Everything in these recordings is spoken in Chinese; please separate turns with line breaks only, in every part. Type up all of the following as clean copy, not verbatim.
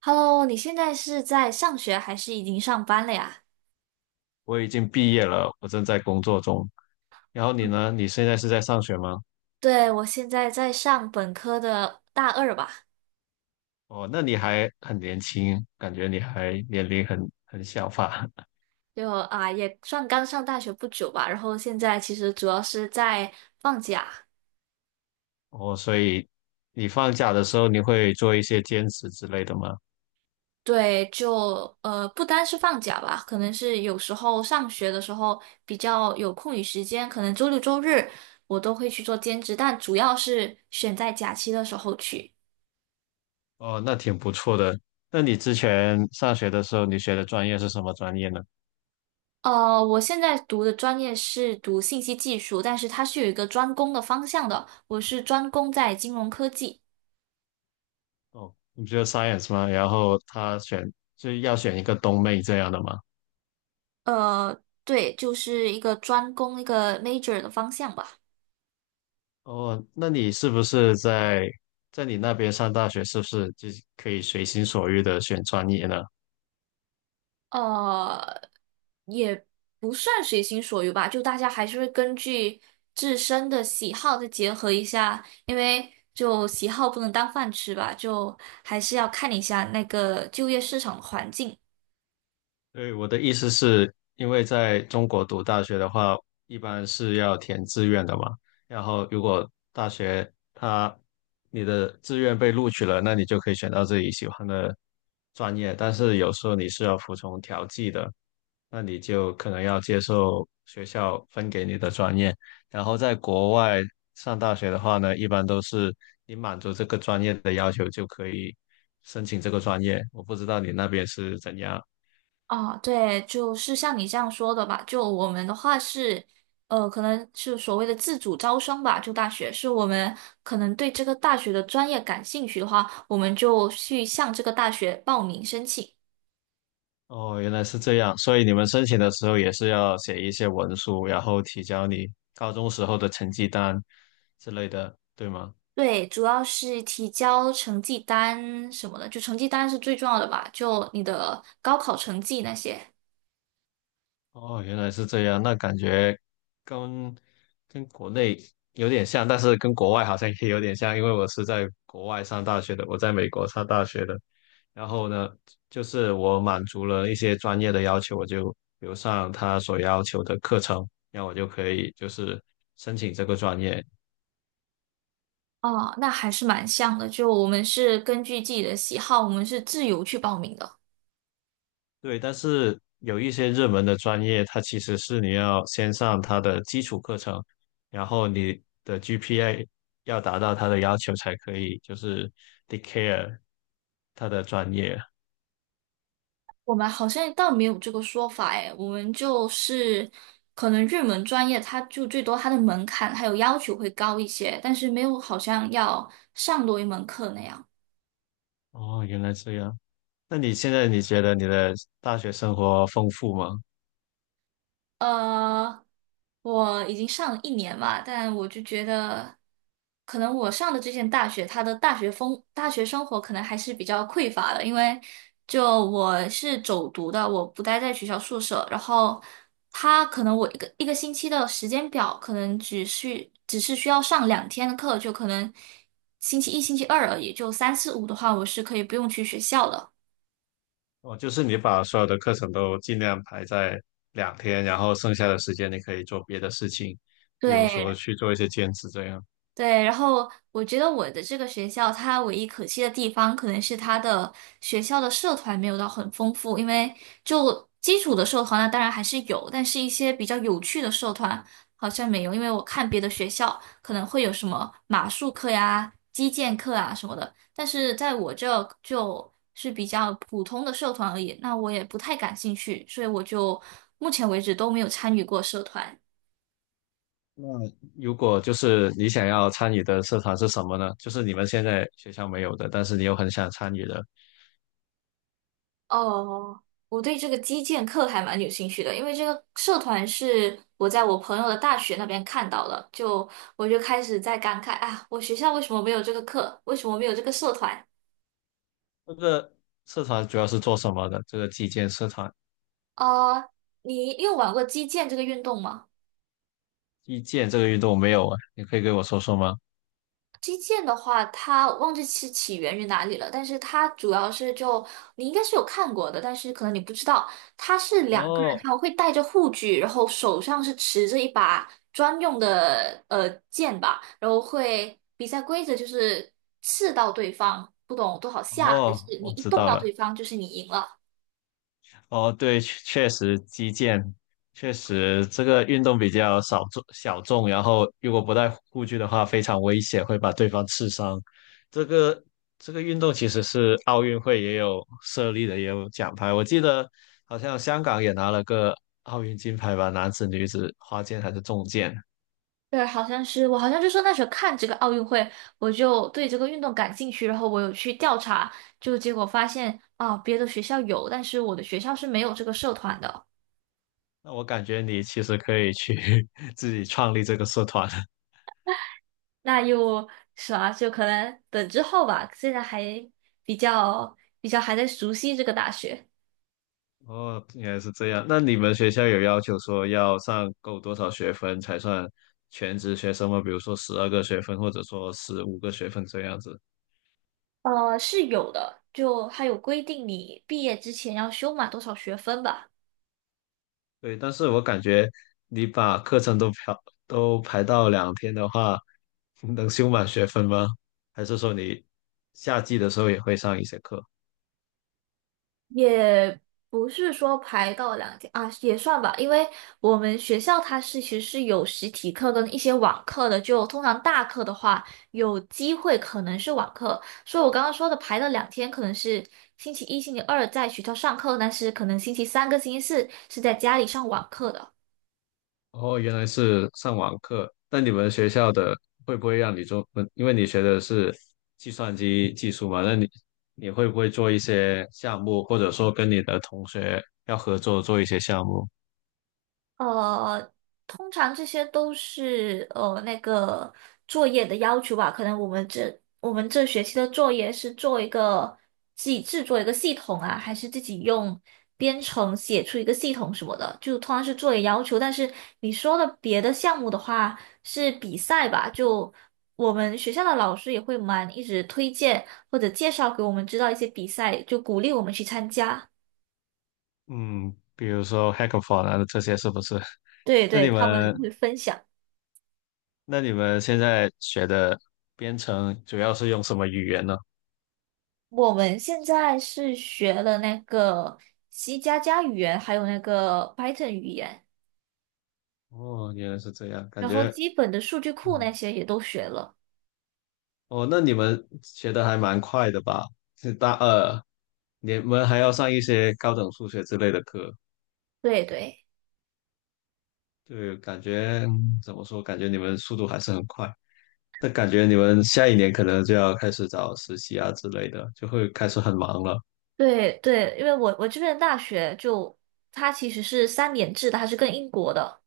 Hello，你现在是在上学还是已经上班了呀？
我已经毕业了，我正在工作中。然后你呢？你现在是在上学吗？
对，我现在在上本科的大二吧，
哦，那你还很年轻，感觉你还年龄很小吧？
就啊也算刚上大学不久吧。然后现在其实主要是在放假，
哦，所以你放假的时候你会做一些兼职之类的吗？
对，就不单是放假吧，可能是有时候上学的时候比较有空余时间，可能周六周日我都会去做兼职，但主要是选在假期的时候去。
哦，那挺不错的。那你之前上学的时候，你学的专业是什么专业呢？
我现在读的专业是读信息技术，但是它是有一个专攻的方向的。我是专攻在金融科技，
哦，你不就 science 吗？然后他选就要选一个东妹这样的吗？
对，就是一个专攻一个 major 的方向吧。
哦，那你是不是在在你那边上大学，是不是就可以随心所欲的选专业呢？
呃，也不算随心所欲吧，就大家还是会根据自身的喜好再结合一下，因为就喜好不能当饭吃吧，就还是要看一下那个就业市场的环境。
对，我的意思是，因为在中国读大学的话，一般是要填志愿的嘛。然后如果大学它你的志愿被录取了，那你就可以选到自己喜欢的专业。但是有时候你是要服从调剂的，那你就可能要接受学校分给你的专业。然后在国外上大学的话呢，一般都是你满足这个专业的要求就可以申请这个专业。我不知道你那边是怎样。
啊，对，就是像你这样说的吧。就我们的话是，可能是所谓的自主招生吧。就大学是我们可能对这个大学的专业感兴趣的话，我们就去向这个大学报名申请。
哦，原来是这样，所以你们申请的时候也是要写一些文书，然后提交你高中时候的成绩单之类的，对吗？
对，主要是提交成绩单什么的，就成绩单是最重要的吧。就你的高考成绩那些。
哦，原来是这样，那感觉跟跟国内有点像，但是跟国外好像也有点像，因为我是在国外上大学的，我在美国上大学的。然后呢，就是我满足了一些专业的要求，我就留上他所要求的课程，那我就可以就是申请这个专业。
哦，那还是蛮像的。就我们是根据自己的喜好，我们是自由去报名的。
对，但是有一些热门的专业，它其实是你要先上它的基础课程，然后你的 GPA 要达到它的要求才可以，就是 declare 它的专业。
我们好像倒没有这个说法哎，我们就是可能热门专业，它就最多它的门槛还有要求会高一些，但是没有好像要上多一门课那样。
哦，原来这样。那你现在你觉得你的大学生活丰富吗？
呃，我已经上了一年吧，但我就觉得，可能我上的这间大学，它的大学风、大学生活可能还是比较匮乏的，因为就我是走读的，我不待在学校宿舍，然后他可能我一个一个星期的时间表，可能只是需要上两天的课，就可能星期一、星期二而已，就三四五的话，我是可以不用去学校的。
哦，就是你把所有的课程都尽量排在两天，然后剩下的时间你可以做别的事情，比如说
对，
去做一些兼职这样。
对，然后我觉得我的这个学校，它唯一可惜的地方，可能是它的学校的社团没有到很丰富，因为就基础的社团呢，当然还是有，但是一些比较有趣的社团好像没有，因为我看别的学校可能会有什么马术课呀、击剑课啊什么的，但是在我这就是比较普通的社团而已，那我也不太感兴趣，所以我就目前为止都没有参与过社团。
那如果就是你想要参与的社团是什么呢？就是你们现在学校没有的，但是你又很想参与的，
哦，我对这个击剑课还蛮有兴趣的，因为这个社团是我在我朋友的大学那边看到的，就我就开始在感慨啊，我学校为什么没有这个课，为什么没有这个社团？
这个社团主要是做什么的？这个击剑社团，
呃，你有玩过击剑这个运动吗？
击剑这个运动没有啊，你可以给我说说吗？
击剑的话，它忘记是起源于哪里了，但是它主要是就你应该是有看过的，但是可能你不知道，它是2个人，
哦
他们会带着护具，然后手上是持着一把专用的剑吧，然后会比赛规则就是刺到对方，不懂多少下，还是
哦，
你
我
一
知
动
道
到
了。
对方就是你赢了。
哦，对，确实击剑，确实这个运动比较少众小众，然后如果不带护具的话，非常危险，会把对方刺伤。这个这个运动其实是奥运会也有设立的，也有奖牌。我记得好像香港也拿了个奥运金牌吧，男子、女子花剑还是重剑。
对，好像是我好像就说那时候看这个奥运会，我就对这个运动感兴趣，然后我有去调查，就结果发现啊，别的学校有，但是我的学校是没有这个社团的。
那我感觉你其实可以去 自己创立这个社团。
那又是吧，就可能等之后吧，现在还比较比较还在熟悉这个大学。
哦，原来是这样。那你们学校有要求说要上够多少学分才算全职学生吗？比如说12个学分，或者说15个学分这样子？
是有的，就还有规定你毕业之前要修满多少学分吧。
对，但是我感觉你把课程都排到两天的话，能修满学分吗？还是说你夏季的时候也会上一些课？
也不是说排到两天啊，也算吧，因为我们学校它是其实是有实体课跟一些网课的，就通常大课的话有机会可能是网课，所以我刚刚说的排了两天，可能是星期一、星期二在学校上课，但是可能星期三跟星期四是在家里上网课的。
哦，原来是上网课。那你们学校的会不会让你做？嗯因为你学的是计算机技术嘛，那你会不会做一些项目，或者说跟你的同学要合作做一些项目？
呃，通常这些都是那个作业的要求吧。可能我们这学期的作业是做一个自己制作一个系统啊，还是自己用编程写出一个系统什么的，就通常是作业要求。但是你说的别的项目的话是比赛吧，就我们学校的老师也会蛮一直推荐或者介绍给我们知道一些比赛，就鼓励我们去参加。
嗯，比如说 hackathon 啊，这些是不是？
对
那
对，
你
他们
们
会分享。
那你们现在学的编程主要是用什么语言呢？
我们现在是学了那个 C++语言，还有那个 Python 语言，
哦，原来是这样，感
然后
觉
基本的数据库
嗯
那些也都学了。
哦，那你们学的还蛮快的吧？是大二，你们还要上一些高等数学之类的课，
对对
对，感觉怎么说？感觉你们速度还是很快。那感觉你们下一年可能就要开始找实习啊之类的，就会开始很忙了。
对对，因为我这边的大学就它其实是三年制的，它是跟英国的，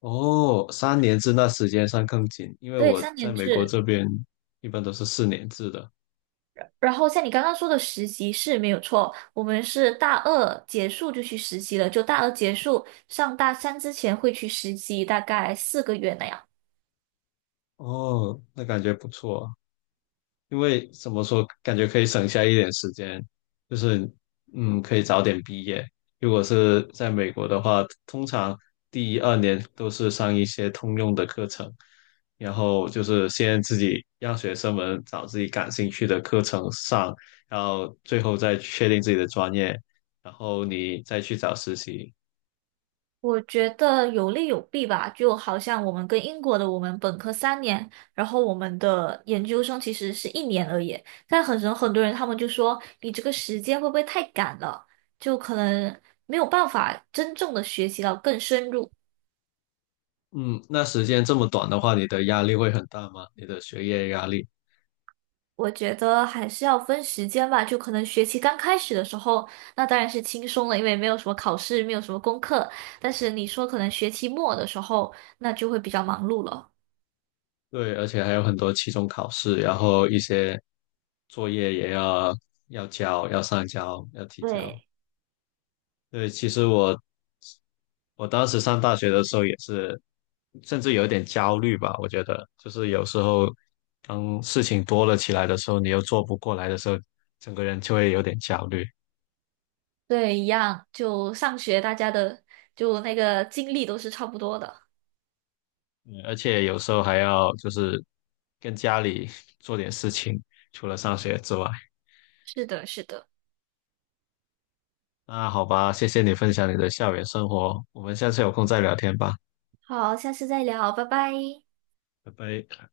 哦，3年制那时间上更紧，因为
对，
我
三
在
年
美国
制。
这边一般都是4年制的。
然后像你刚刚说的实习是没有错，我们是大二结束就去实习了，就大二结束上大三之前会去实习，大概4个月那样。
哦，那感觉不错。因为怎么说，感觉可以省下一点时间，就是可以早点毕业。如果是在美国的话，通常第一二年都是上一些通用的课程，然后就是先自己让学生们找自己感兴趣的课程上，然后最后再确定自己的专业，然后你再去找实习。
我觉得有利有弊吧，就好像我们跟英国的，我们本科三年，然后我们的研究生其实是一年而已。但很多很多人他们就说，你这个时间会不会太赶了？就可能没有办法真正的学习到更深入。
嗯，那时间这么短的话，你的压力会很大吗？你的学业压力？
我觉得还是要分时间吧，就可能学期刚开始的时候，那当然是轻松了，因为没有什么考试，没有什么功课。但是你说可能学期末的时候，那就会比较忙碌了。
对，而且还有很多期中考试，然后一些作业也要要交，要上交，要提交。
对。
对，其实我当时上大学的时候也是，甚至有一点焦虑吧。我觉得就是有时候当事情多了起来的时候，你又做不过来的时候，整个人就会有点焦虑。
对，一样，就上学大家的就那个经历都是差不多的。
嗯，而且有时候还要就是跟家里做点事情，除了上学之外。
是的，是的。
那好吧，谢谢你分享你的校园生活，我们下次有空再聊天吧，
好，下次再聊，拜拜。
拜拜。